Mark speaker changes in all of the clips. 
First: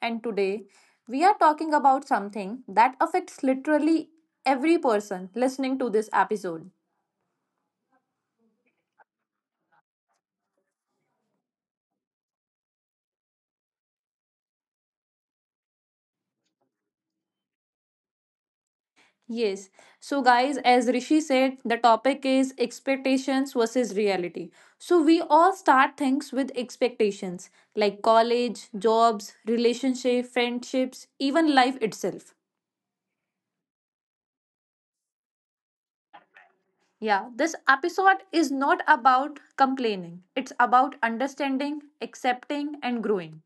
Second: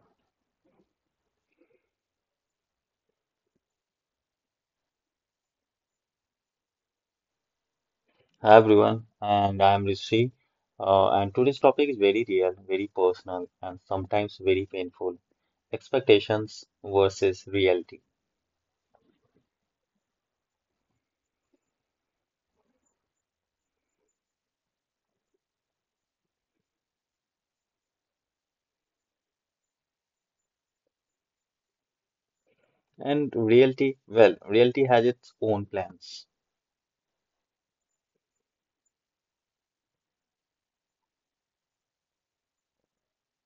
Speaker 1: and today we are talking about something that affects literally every person listening to this episode.
Speaker 2: Hi everyone, and I am Rishi. And today's topic is very real, very personal, and sometimes very painful. Expectations versus reality.
Speaker 1: Yes, so guys, as Rishi said, the topic is expectations versus reality. So we all start things with expectations like college, jobs, relationship, friendships, even life itself.
Speaker 2: And reality, well, reality has its own plans.
Speaker 1: Yeah, this episode is not about complaining. It's about understanding, accepting, and growing.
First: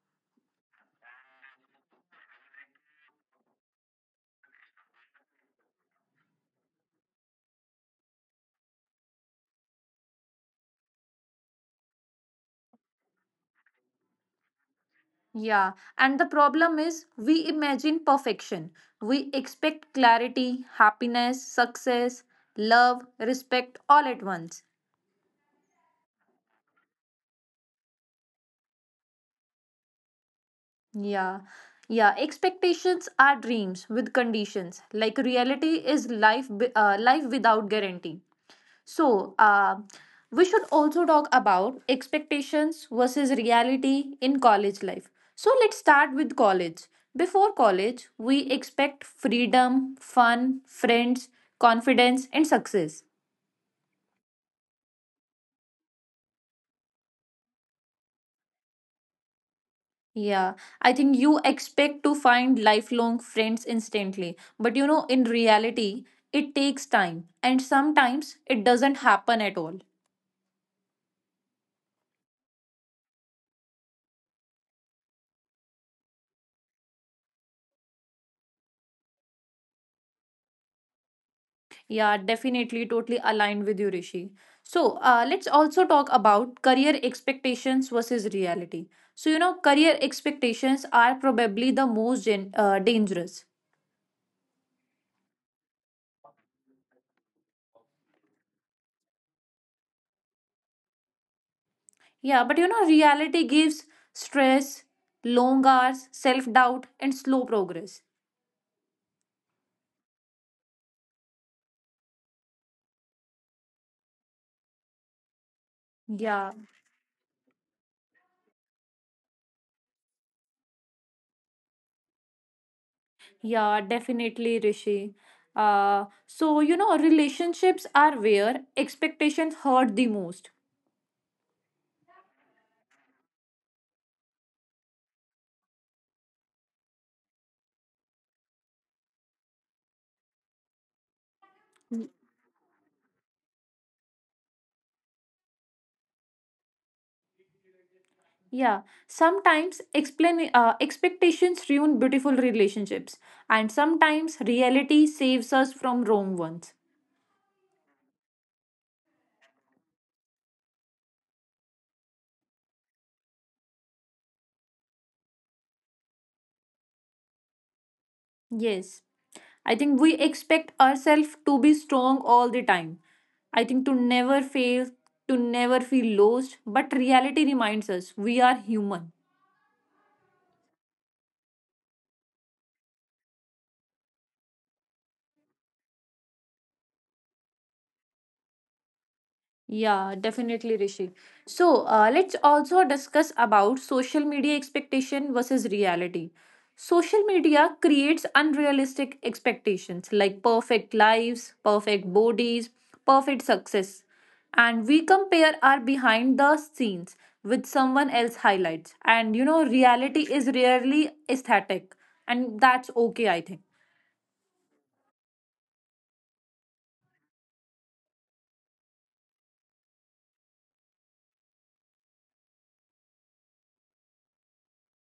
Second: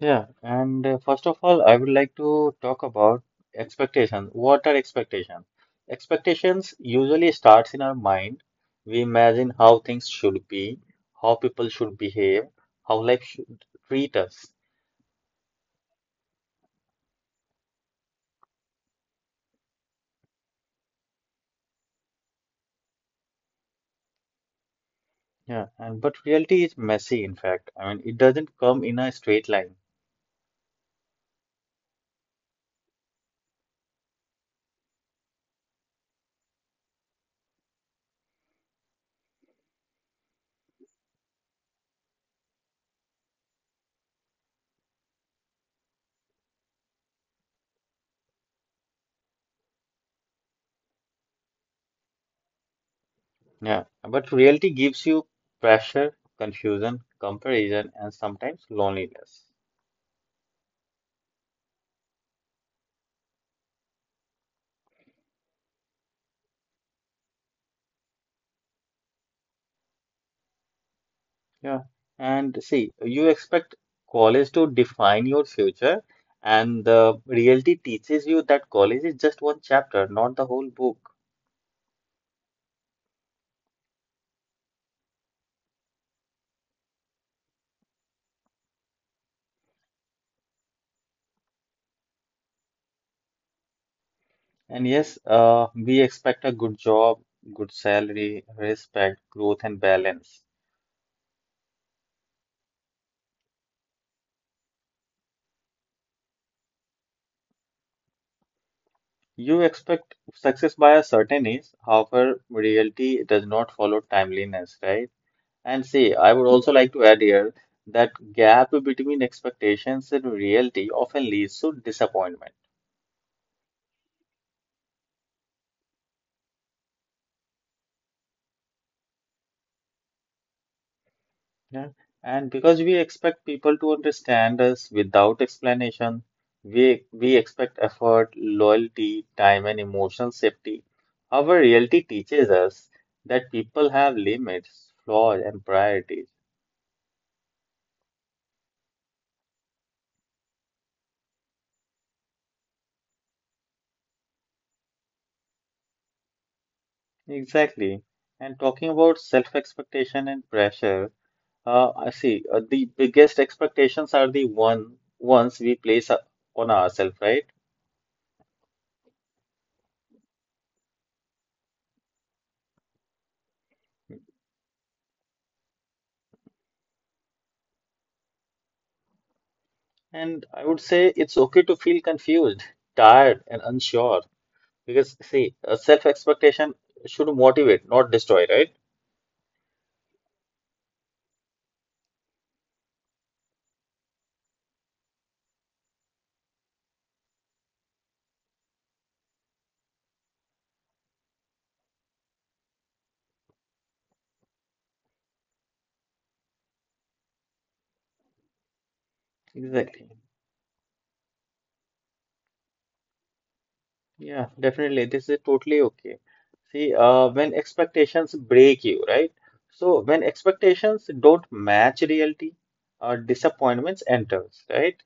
Speaker 2: Yeah, and first of all, I would like to talk about expectations. What are expectations? Expectations usually starts in our mind. We imagine how things should be, how people should behave, how life should treat us.
Speaker 1: Yeah, and the problem is we imagine perfection. We expect clarity, happiness, success, love, respect all at once.
Speaker 2: Yeah, and but reality is messy, in fact. I mean, it doesn't come in a straight line.
Speaker 1: Yeah, yeah, expectations are dreams with conditions. Like reality is life, life without guarantee. So, we should also talk about expectations versus reality in college life. So, let's start with college. Before college, we expect freedom, fun, friends, confidence, and success.
Speaker 2: Yeah, but reality gives you pressure, confusion, comparison, and sometimes loneliness.
Speaker 1: Yeah, I think you expect to find lifelong friends instantly. But you know, in reality, it takes time, and sometimes it doesn't happen at all.
Speaker 2: Yeah, and see, you expect college to define your future, and the reality teaches you that college is just one chapter, not the whole book.
Speaker 1: Yeah, definitely, totally aligned with you, Rishi. So, let's also talk about career expectations versus reality. So, you know, career expectations are probably the most dangerous.
Speaker 2: We expect a good job, good salary, respect, growth, and balance.
Speaker 1: Yeah, but you know, reality gives stress, long hours, self doubt, and slow progress.
Speaker 2: You expect success by a certain age, however, reality does not follow timeliness, right? And see, I would
Speaker 1: Yeah,
Speaker 2: also like to add here that gap between expectations and reality often leads to disappointment.
Speaker 1: yeah, definitely, Rishi. So, you know, relationships are where expectations hurt the most.
Speaker 2: Yeah. And because we expect people to understand us without explanation, we expect effort, loyalty, time, and emotional safety. However, reality teaches us that people have limits, flaws, and priorities.
Speaker 1: Yeah, sometimes expectations ruin beautiful relationships, and sometimes reality saves us from wrong ones.
Speaker 2: Exactly. And talking about self-expectation and pressure, I see the biggest expectations are the ones we place on ourselves, right?
Speaker 1: Yes, I think we expect ourselves to be strong all the time. I think to never fail, to never feel lost, but reality reminds us we are human.
Speaker 2: And I would say it's okay to feel confused, tired, and unsure because see, a self-expectation should motivate, not destroy, right?
Speaker 1: Yeah, definitely, Rishi. So let's also discuss about social media expectation versus reality. Social media creates unrealistic expectations like perfect lives, perfect bodies, perfect success. And we compare our behind the scenes with someone else highlights. And you know,
Speaker 2: Exactly.
Speaker 1: reality is rarely aesthetic, and that's okay, I think.
Speaker 2: Yeah, definitely. This is totally okay. See, when expectations break you, right? So when expectations don't match reality, disappointments enters, right?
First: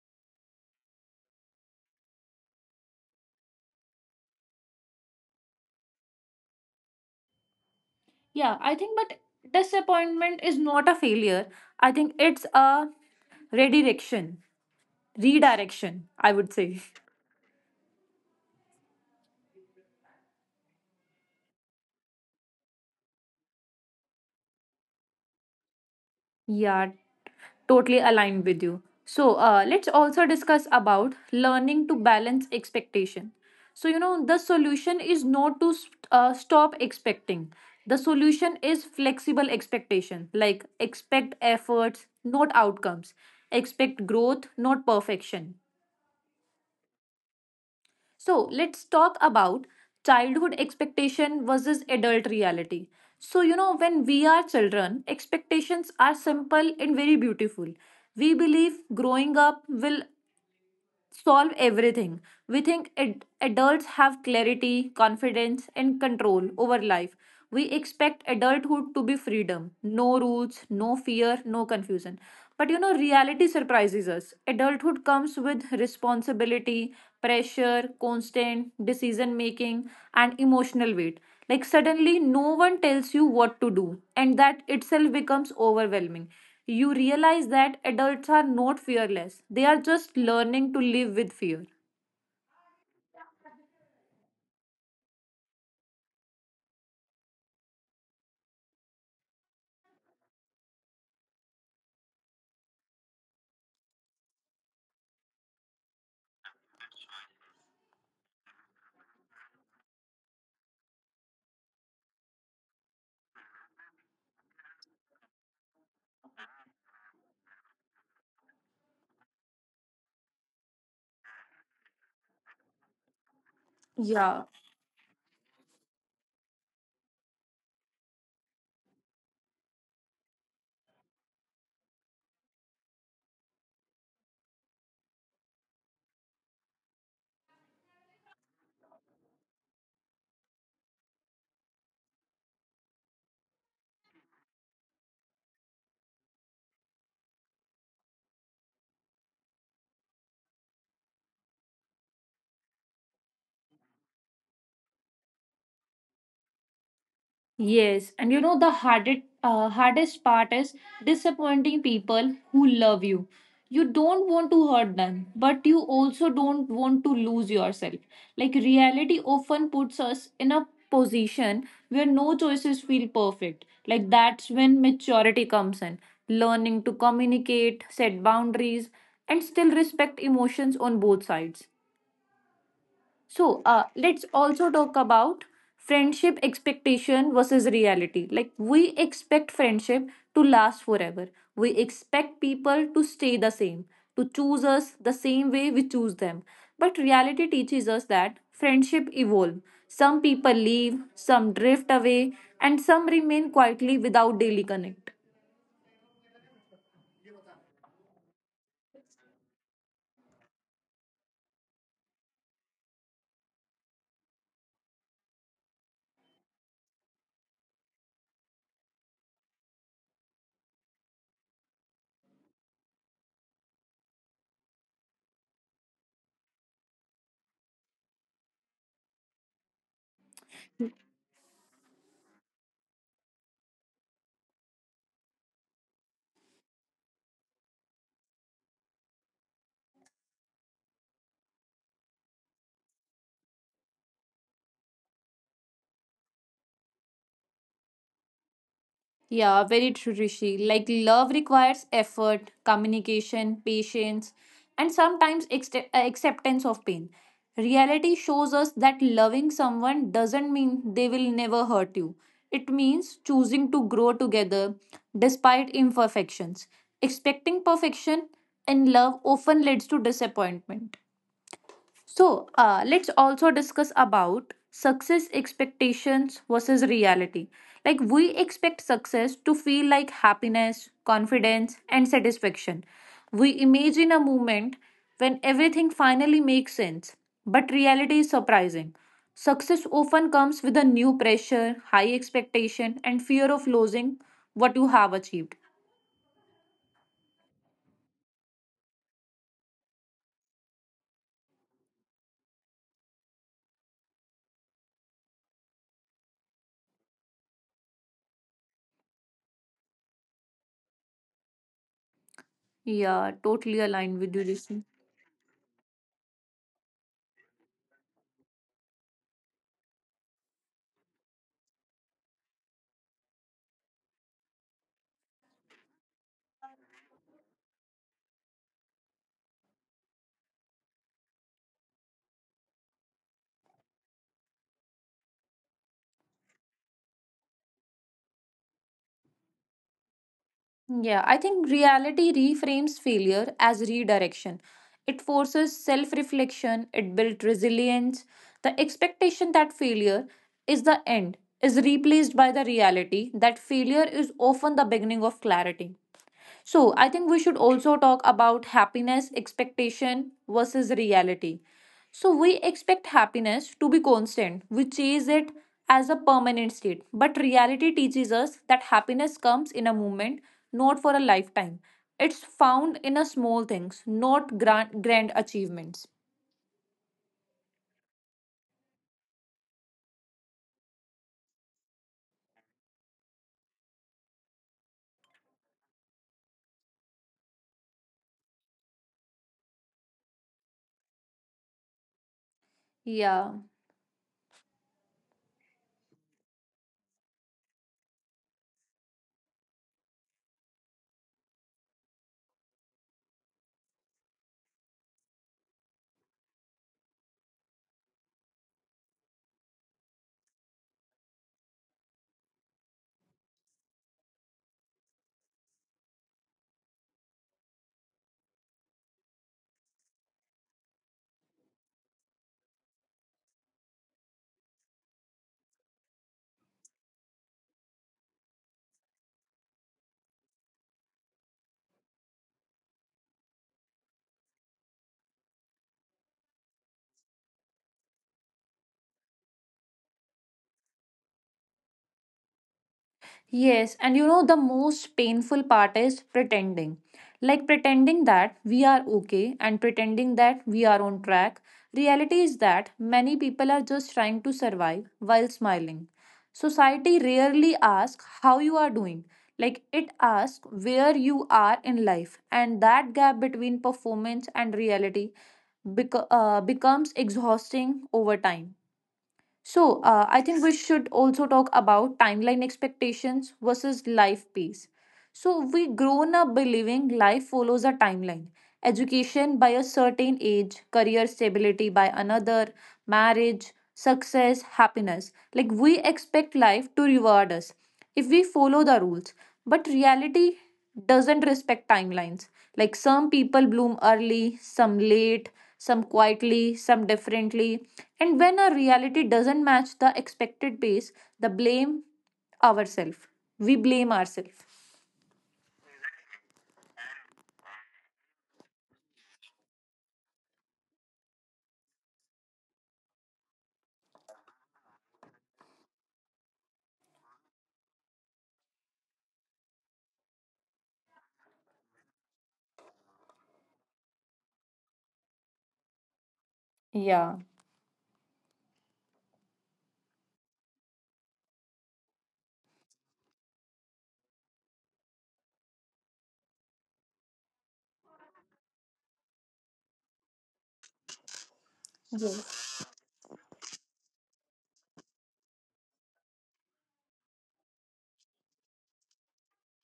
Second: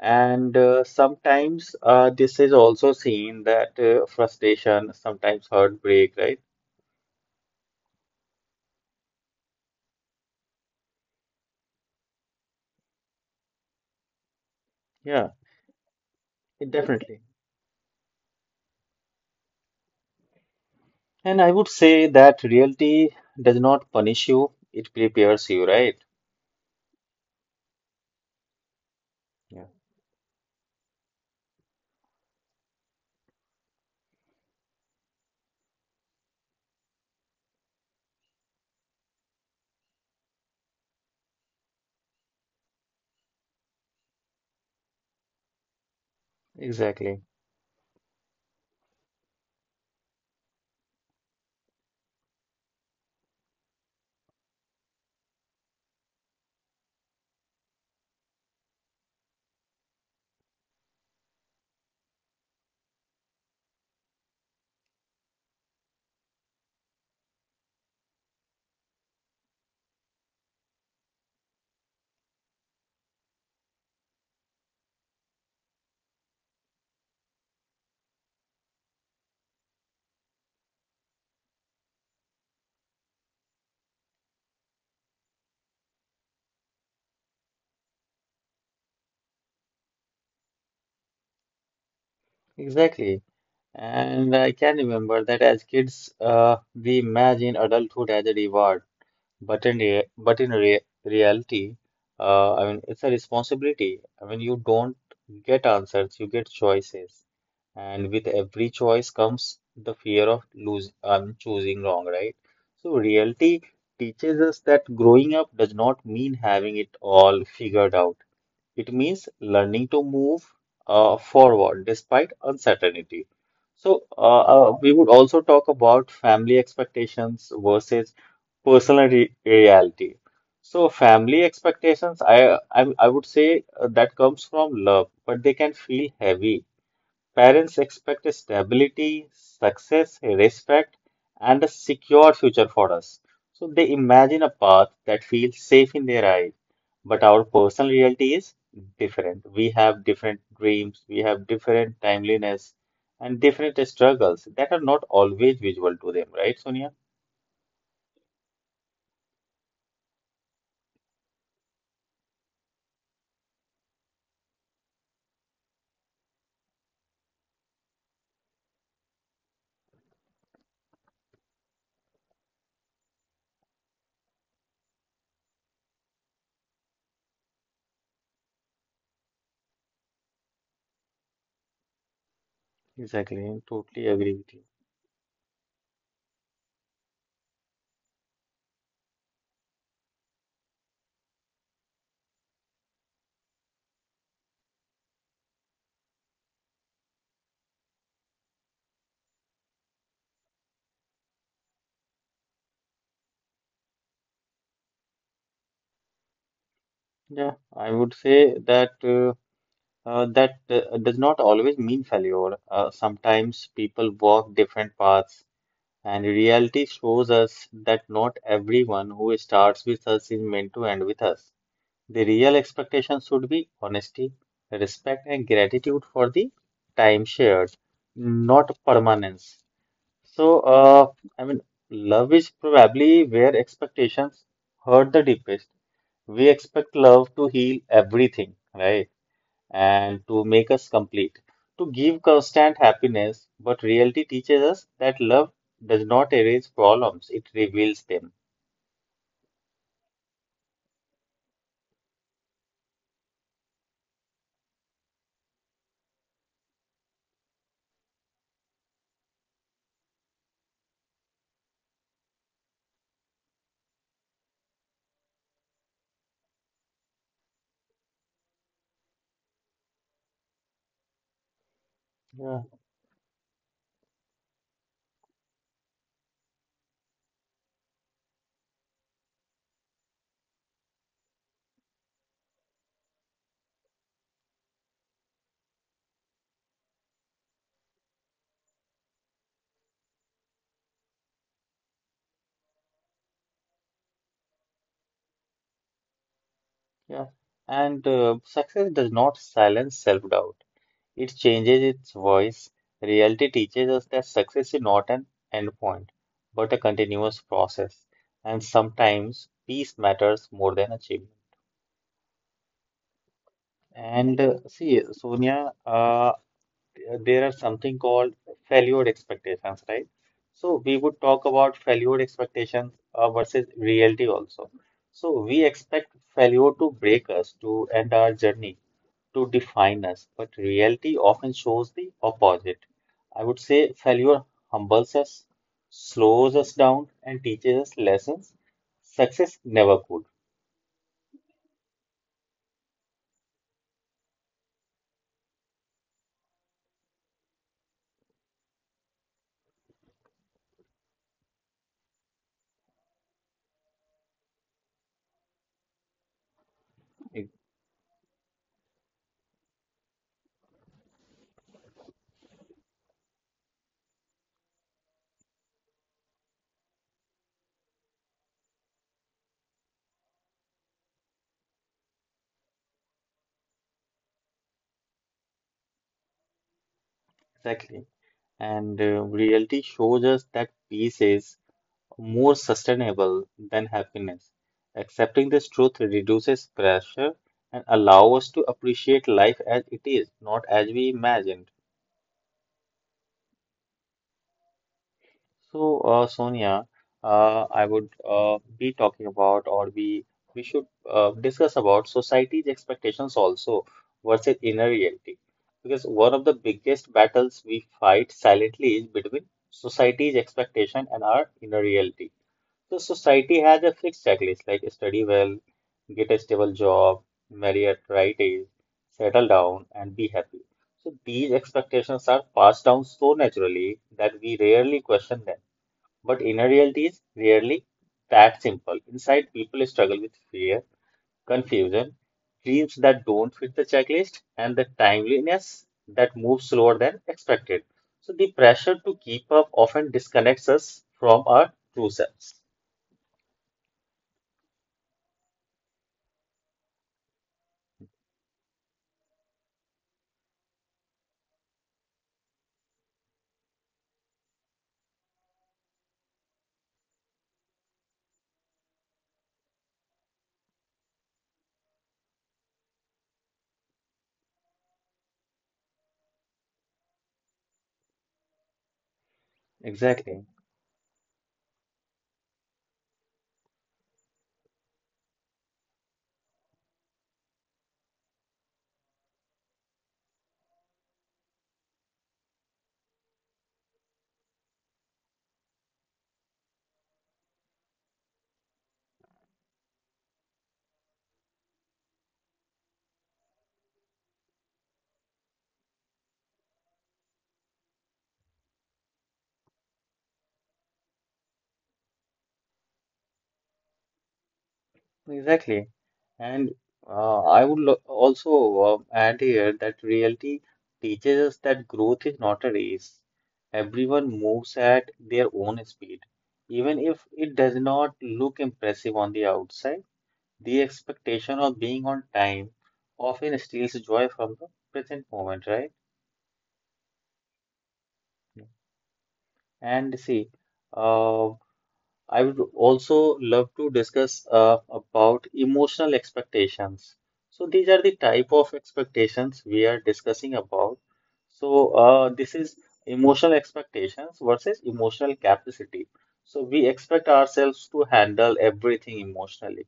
Speaker 2: And sometimes this is also seen that frustration, sometimes heartbreak, right?
Speaker 1: Yeah, I think, but disappointment is not a failure. I think it's a redirection,
Speaker 2: Yeah,
Speaker 1: redirection, I would
Speaker 2: it
Speaker 1: say.
Speaker 2: definitely. And I would say that reality does not punish you; it prepares you, right?
Speaker 1: Yeah, totally aligned with you. So,
Speaker 2: Yeah,
Speaker 1: uh, let's also discuss about learning to balance expectation. So, you know, the solution is not to stop expecting. The solution is flexible expectation, like expect efforts, not outcomes, expect growth, not perfection.
Speaker 2: exactly,
Speaker 1: So let's talk about childhood expectation versus adult reality. So, you know, when we are children, expectations are simple and very beautiful. We believe growing up will solve everything. We think adults have clarity, confidence, and control over life. We expect adulthood to be freedom, no rules, no fear, no confusion. But you know, reality surprises us. Adulthood comes with responsibility, pressure, constant decision making, and emotional weight. Like, suddenly, no one tells you what to do, and that itself becomes overwhelming. You realize that adults are not fearless. They are just learning to live with fear.
Speaker 2: exactly. And I can remember that as kids, we imagine adulthood as a reward. But in rea- reality, I mean, it's a responsibility. I mean, you don't get answers, you get choices, and with every choice comes the fear of choosing wrong, right? So reality teaches us that growing up does not mean having it all figured out. It means learning to move forward despite uncertainty. So we would also talk about family expectations versus personal reality. So family expectations, I would say that comes from love, but they can feel heavy. Parents expect stability, success, respect, and a secure future for us. So they imagine a path that feels safe in their eyes. But our personal reality is different. We have different dreams, we have different timeliness, and different struggles that are not always visual to them, right, Sonia?
Speaker 1: Yes, and you know the hardest part is disappointing people who love you. You don't want to hurt them, but you also don't want to lose yourself. Like reality often puts us in a position where no choices feel perfect. Like that's when maturity comes in. Learning to communicate, set boundaries, and still respect emotions on both sides.
Speaker 2: Exactly, I
Speaker 1: So
Speaker 2: totally
Speaker 1: let's
Speaker 2: agree with you.
Speaker 1: also talk about friendship expectation versus reality. Like we expect friendship to last forever. We expect people to stay the same, to choose us the same way we choose them. But reality teaches us that friendship evolve. Some people leave, some drift away, and some remain quietly without daily connect.
Speaker 2: Yeah, I would say that that does not always mean failure. Sometimes people walk different paths, and reality shows us that not everyone who starts with us is meant to end with us. The real expectation should be honesty, respect, and gratitude for the time shared, not permanence. So, uh, I mean, love is probably where expectations hurt the deepest. We expect love to heal everything, right? And to make us complete, to give constant happiness. But reality teaches us that love does not erase problems, it reveals them.
Speaker 1: Yeah, very true, Rishi. Like, love requires effort, communication, patience, and sometimes acceptance of pain. Reality shows us that loving someone doesn't mean they will never hurt you. It means choosing to grow together despite imperfections. Expecting perfection in love often leads to disappointment. So,
Speaker 2: Yeah,
Speaker 1: uh, let's also discuss about success expectations versus reality. Like, we expect success to feel like happiness, confidence, and satisfaction. We imagine a moment when everything finally makes sense, but reality is surprising. Success often comes with a new pressure, high expectation, and fear of losing what you have achieved.
Speaker 2: yeah. And success does not silence self-doubt. It changes its voice. Reality teaches us that success is not an endpoint, but a continuous process. And sometimes peace matters more than achievement.
Speaker 1: Yeah, totally aligned with
Speaker 2: And
Speaker 1: you,
Speaker 2: uh,
Speaker 1: Rishi.
Speaker 2: see, Sonia, uh, there are something called failure expectations, right? So we would talk about failure expectations versus reality also. So we expect failure to break us, to end our journey, to define us, but reality often shows the opposite. I would say failure humbles us, slows us down, and teaches us lessons success never could.
Speaker 1: Yeah, I think reality reframes failure as redirection. It forces self reflection, it builds resilience. The expectation that failure is the end is replaced by the reality that failure is often the beginning of clarity. So, I think we should also talk about happiness expectation versus reality. So, we expect happiness to be constant, we chase it as a permanent state. But reality teaches us that happiness comes in a moment, not for a lifetime. It's found in a small things, not grand, grand achievements.
Speaker 2: Exactly. And reality shows us that peace is more sustainable than happiness. Accepting this truth reduces pressure and allow us to appreciate life as it is, not as we imagined.
Speaker 1: Yeah.
Speaker 2: So, Sonia, I would be talking about, or we should discuss about society's expectations also versus inner reality, because one of the biggest battles we fight silently is between society's expectation and our inner reality. So society has a fixed checklist like study well, get a stable job, marry at right age, settle down, and be happy. So these expectations are passed down so naturally that we rarely question them. But inner reality is rarely that simple. Inside, people struggle with fear, confusion, dreams that don't fit the checklist, and the timeliness that moves slower than expected. So the pressure to keep up often disconnects us from our true selves.
Speaker 1: Yes, and you know, the most painful part is pretending. Like pretending that we are okay and pretending that we are on track. Reality is that many people are just trying to survive while smiling. Society rarely asks how you are doing. Like it asks where you are in life, and that gap between performance and reality becomes exhausting over time. So, I
Speaker 2: Exactly.
Speaker 1: think we should also talk about timeline expectations versus life pace. So, we grown up believing life follows a timeline education by a certain age, career stability by another, marriage, success, happiness. Like we expect life to reward us if we follow the rules. But reality doesn't respect timelines. Like some people bloom early, some late, some quietly, some differently. And when our reality doesn't match the expected pace, the blame ourselves. We blame ourselves.
Speaker 2: Exactly. And I would lo also add here that reality teaches us that growth is not a race. Everyone moves at their own speed. Even if it does not look impressive on the outside, the expectation of being on time often steals joy from the present moment, right?
Speaker 1: Yeah.
Speaker 2: And see, uh, I would also love to discuss about emotional expectations. So these are the type of expectations we are discussing about. So this is emotional expectations versus emotional capacity. So we expect ourselves to handle everything emotionally,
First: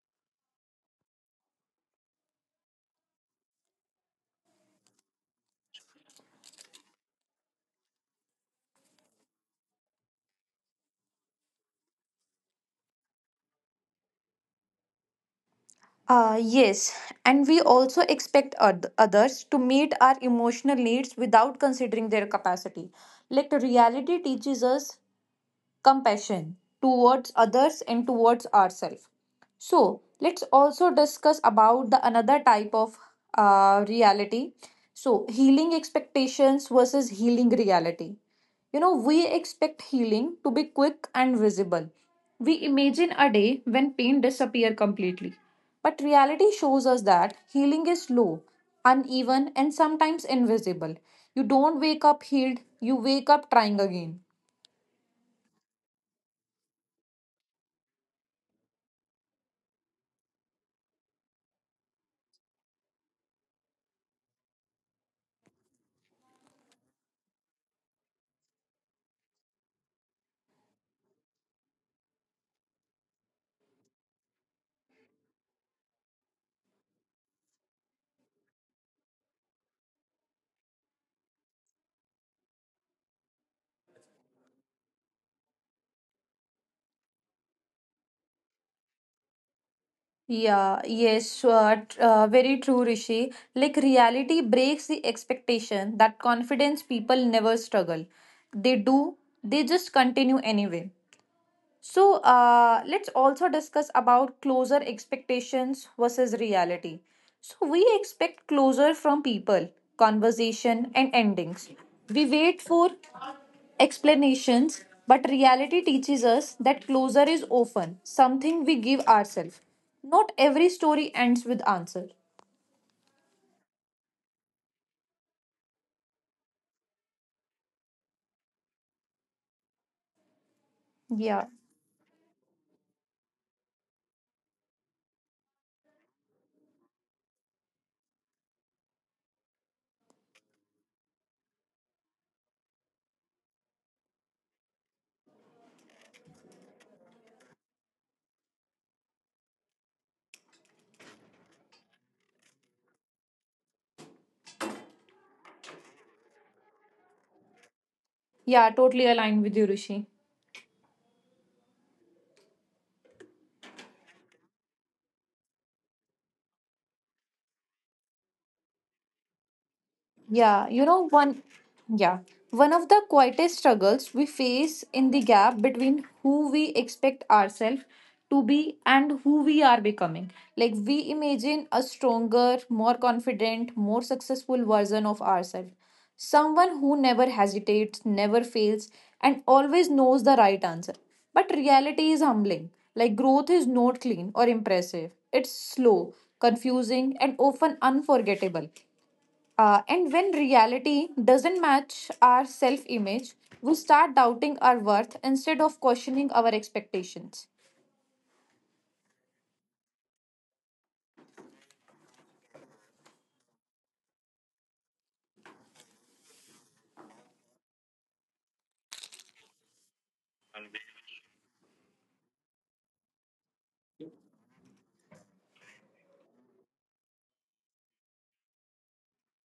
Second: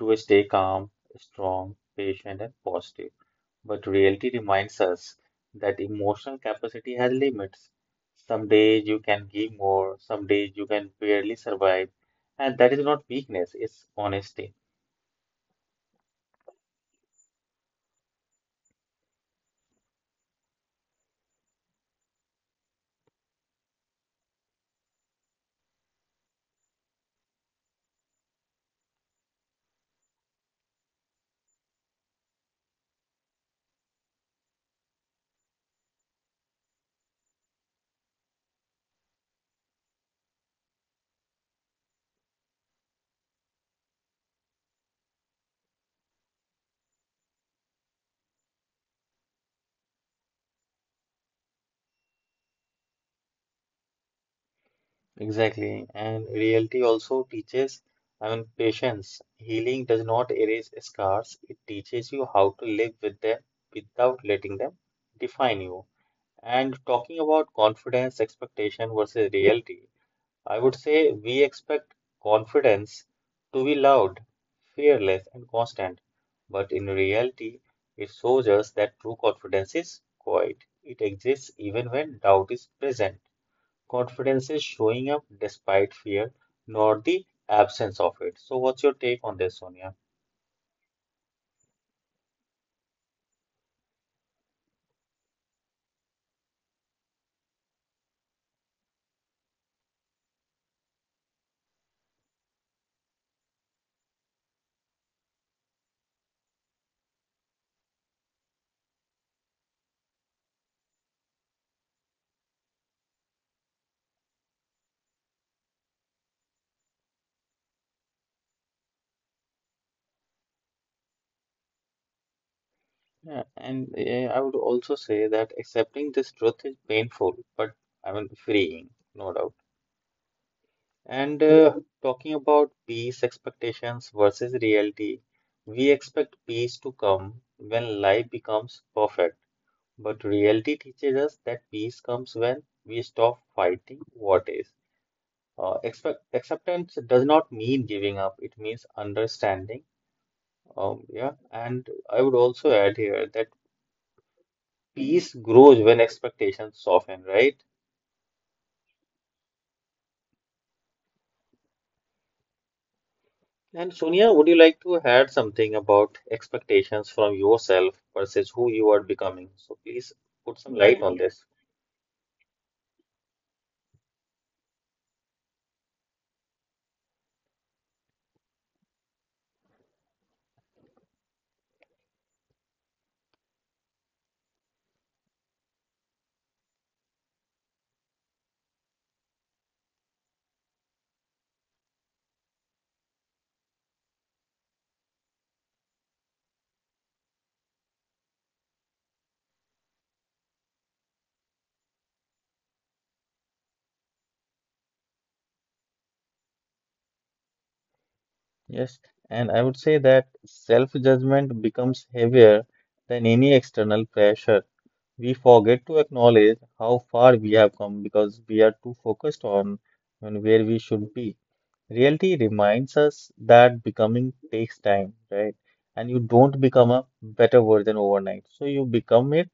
Speaker 2: to stay calm, strong, patient, and positive. But reality reminds us that emotional capacity has limits. Some days you can give more, some days you can barely survive. And that is not weakness, it's honesty.
Speaker 1: Yes, and we also expect others to meet our emotional needs without considering their capacity. Like reality teaches us compassion towards others and towards ourselves. So let's also discuss about the another type of reality. So healing expectations versus healing reality. You know we expect healing to be quick and visible. We imagine a day when pain disappears completely, but reality shows us that healing is slow, uneven and sometimes invisible. You don't wake up healed, you wake up trying again.
Speaker 2: Exactly. And reality also teaches, I mean, patience. Healing does not erase scars, it teaches you how to live with them without letting them define you. And talking about confidence, expectation versus reality, I would say we expect confidence to be loud, fearless, and constant, but in reality, it shows us that true confidence is quiet. It exists even when doubt is present. Confidence is showing up despite fear, not the absence of it. So, what's your take on this, Sonia?
Speaker 1: Yeah, yes, very true, Rishi. Like reality breaks the expectation that confidence people never struggle. They do, they just continue anyway. So let's also discuss about closer expectations versus reality. So we expect closer from people, conversation, and endings. We wait for explanations, but reality teaches us that closure is often something we give ourselves. Not every story ends with answer.
Speaker 2: I would also say that accepting this truth is painful, but I mean freeing, no doubt. And
Speaker 1: Yeah.
Speaker 2: uh, talking about peace expectations versus reality, we expect peace to come when life becomes perfect, but reality teaches us that peace comes when we stop fighting what is. Expect acceptance does not mean giving up, it means understanding. Yeah, and I would also add here that peace grows when expectations soften, right?
Speaker 1: Yeah, totally aligned with you, Rishi.
Speaker 2: And Sonia, would you like to add something about expectations from yourself versus who you are becoming? So please put
Speaker 1: Yeah,
Speaker 2: some
Speaker 1: you
Speaker 2: light
Speaker 1: know,
Speaker 2: on this.
Speaker 1: yeah, one of the quietest struggles we face in the gap between who we expect ourselves to be and who we are becoming. Like, we imagine a stronger, more confident, more successful version of ourselves. Someone who never hesitates, never fails, and always knows the right answer. But reality is humbling. Like, growth is not clean or impressive, it's slow, confusing, and often unforgettable. And when reality doesn't match our self image, we start doubting our worth instead of questioning our expectations.
Speaker 2: Yes, and I would say that self-judgment becomes heavier than any external pressure. We forget to acknowledge how far we have come because we are too focused on where we should be. Reality reminds us that becoming takes time, right? And you don't become a better version overnight. So you become it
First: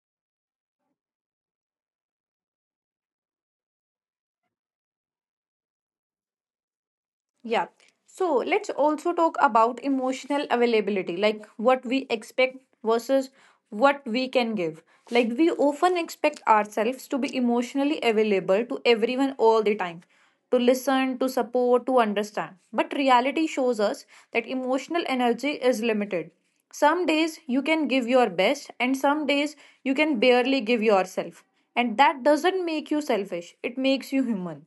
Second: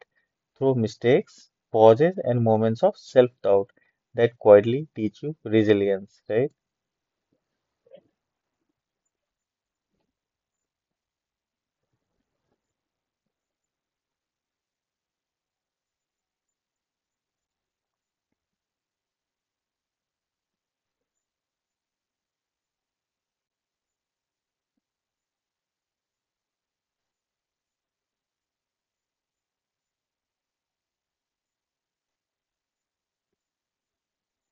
Speaker 2: through mistakes, pauses, and moments of self doubt that quietly teach you resilience, right?
Speaker 1: Yeah. So let's also talk about emotional availability, like what we expect versus what we can give. Like we often expect ourselves to be emotionally available to everyone all the time, to listen, to support, to understand. But reality shows us that emotional energy is limited. Some days you can give your best, and some days you can barely give yourself. And that doesn't make you selfish, it makes you human.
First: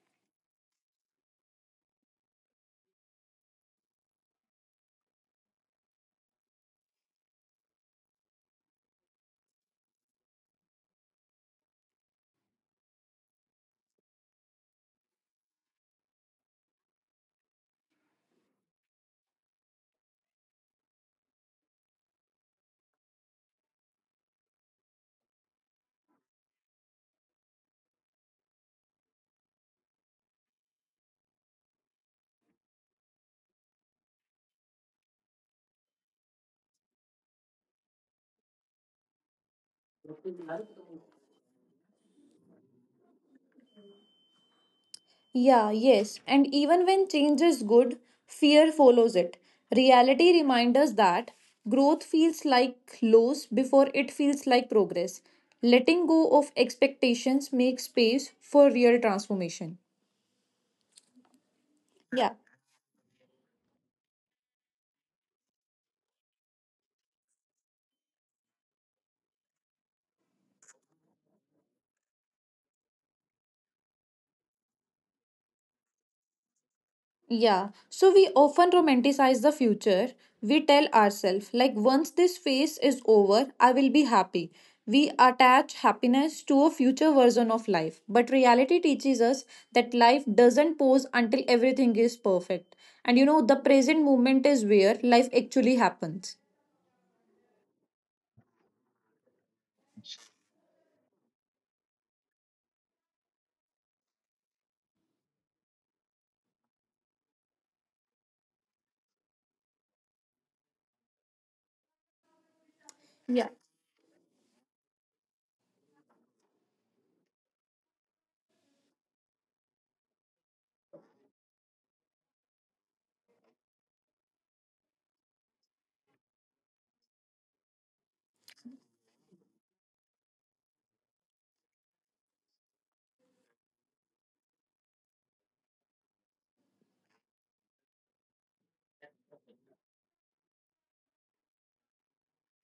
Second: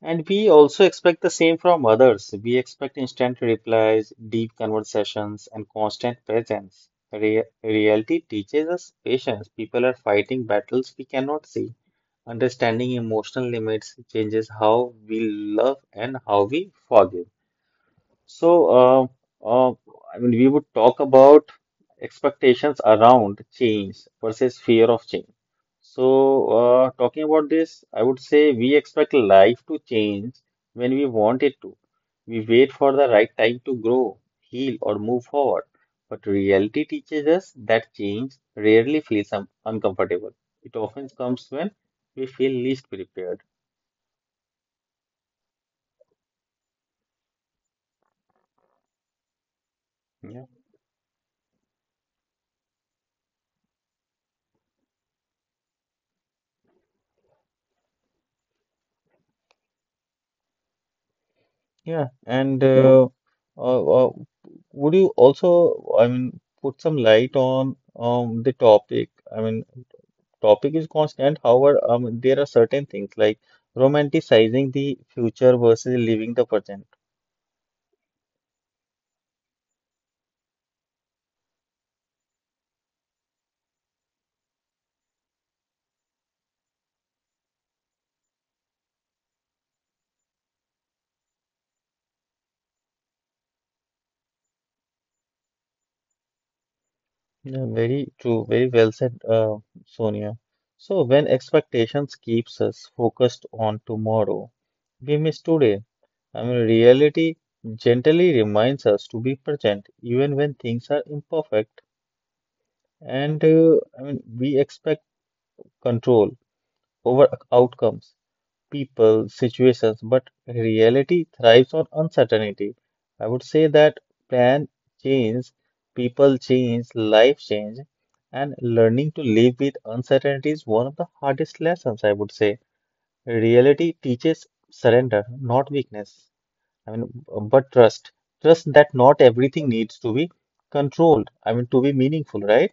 Speaker 2: And we also expect the same from others. We expect instant replies, deep conversations, and constant presence. Reality teaches us patience. People are fighting battles we cannot see. Understanding emotional limits changes how we love and how we forgive. So, uh, uh, I mean, we would talk about expectations around change versus fear of change. So, talking about this, I would say we expect life to change when we want it to. We wait for the right time to grow, heal, or move forward. But reality teaches us that change rarely feels un uncomfortable. It often comes when we feel least prepared.
Speaker 1: Yeah, yes. And even when change is good, fear follows it. Reality reminds us that growth feels like loss before it feels like progress. Letting go of expectations makes space for real transformation.
Speaker 2: Yeah,
Speaker 1: Yeah.
Speaker 2: and Yeah. Uh, uh, would you also, I mean, put some light on the topic? I mean, topic is constant. However, there are certain things like romanticizing the future versus living the present.
Speaker 1: Yeah, so we often romanticize the future. We tell ourselves, like, once this phase is over, I will be happy. We attach happiness to a future version of life. But reality teaches us that life doesn't pause until everything is perfect. And you know, the present moment is where life actually happens.
Speaker 2: Yeah, very true. Very well said, Sonia. So when expectations keeps us focused on tomorrow, we miss today. I mean, reality gently reminds us to be present even when things are imperfect. And
Speaker 1: Yeah.
Speaker 2: uh, I mean, we expect control over outcomes, people, situations, but reality thrives on uncertainty. I would say that plan change, people change, life change, and learning to live with uncertainty is one of the hardest lessons, I would say. Reality teaches surrender, not weakness. I mean, but trust. Trust that not everything needs to be controlled. I mean, to be meaningful, right?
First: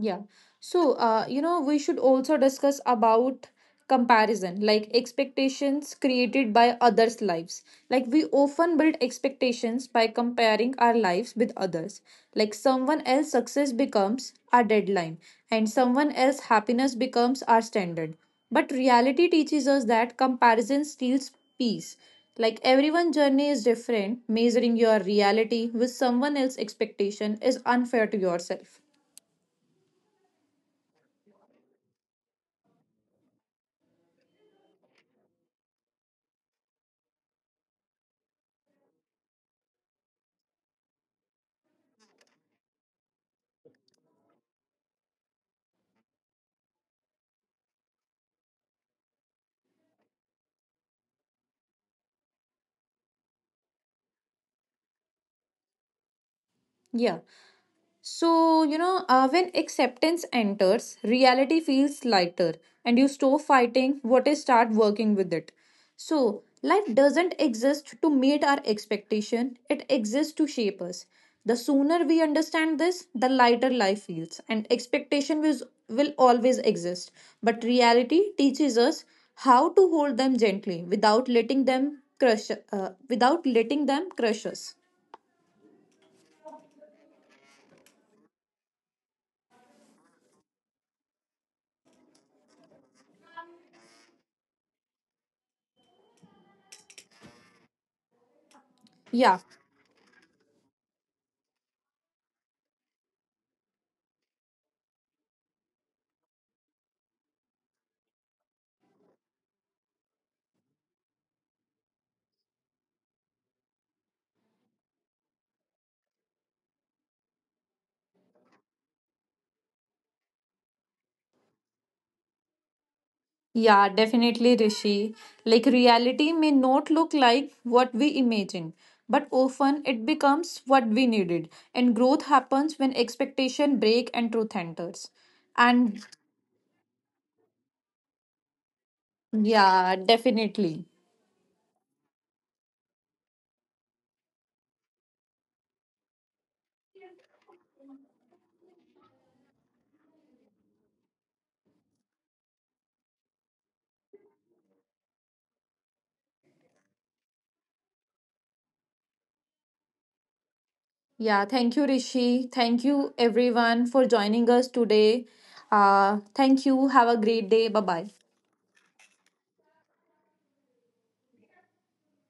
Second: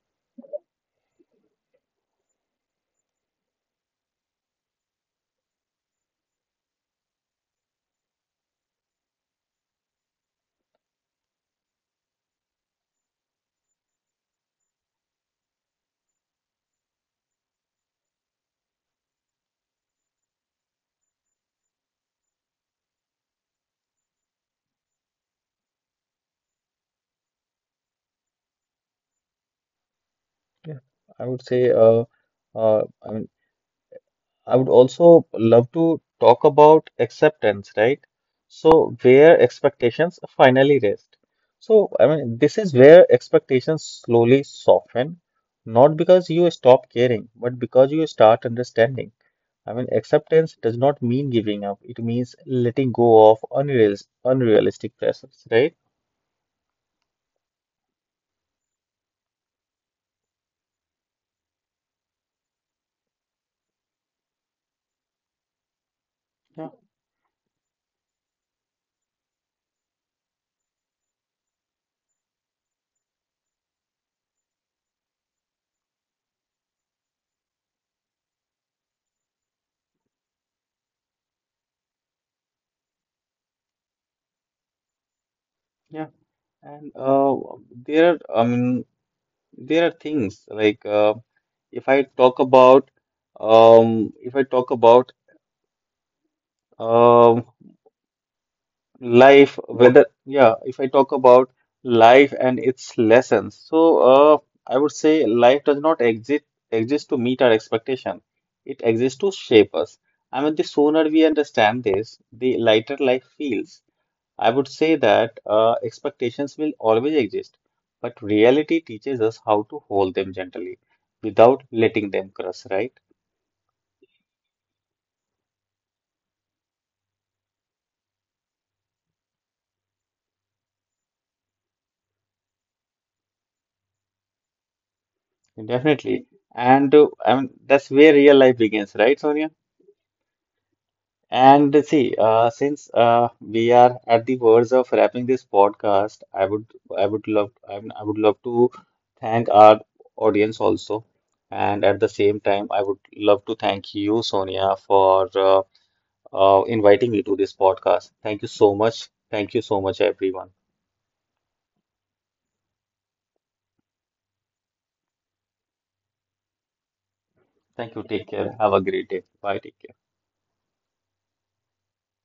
Speaker 1: Yeah. So, you know, we should also discuss about comparison, like expectations created by others' lives. Like, we often build expectations by comparing our lives with others. Like, someone else's success becomes our deadline, and someone else's happiness becomes our standard. But reality teaches us that comparison steals peace. Like, everyone's journey is different. Measuring your reality with someone else's expectation is unfair to yourself.
Speaker 2: Yeah, I would say, I mean, I would also love to talk about acceptance, right? So, where expectations finally rest. So, I mean, this is where expectations slowly soften, not because you stop caring, but because you start understanding. I mean, acceptance does not mean giving up, it means letting go of unrealistic pressures, right?
Speaker 1: Yeah. So, you know, when acceptance enters, reality feels lighter and you stop fighting what is start working with it. So,
Speaker 2: Yeah,
Speaker 1: life doesn't exist to meet our expectation, it exists to shape us. The sooner we understand this, the lighter life feels and expectation will, always exist. But reality teaches us how to hold them gently without letting them crush us.
Speaker 2: yeah. And there, I mean, there are things like if I talk about um, if I talk about um,
Speaker 1: Yeah.
Speaker 2: life, whether yeah, if I talk about life and its lessons. So I would say life does not exist to meet our expectation. It exists to shape us. I mean, the sooner we understand this, the lighter life feels. I would say that expectations will always exist, but reality teaches us how to hold them gently without letting them crush, right?
Speaker 1: Yeah, definitely, Rishi. Like, reality may not look like what we imagine, but often it becomes what we needed. And growth happens when expectation break and truth enters. And
Speaker 2: Definitely. And I mean, that's where real life begins, right, Sonia?
Speaker 1: yeah, definitely.
Speaker 2: And see, since we are at the words of wrapping this podcast, I would love, I mean, I would love to thank our audience also, and at the same time, I would love to thank you, Sonia, for inviting me to this podcast. Thank you so much. Thank you so much, everyone.
Speaker 1: Yeah, thank you, Rishi. Thank you, everyone, for joining us today. Thank you. Have a great day. Bye
Speaker 2: Thank you.
Speaker 1: bye.
Speaker 2: Take care. Have a great day. Bye. Take care.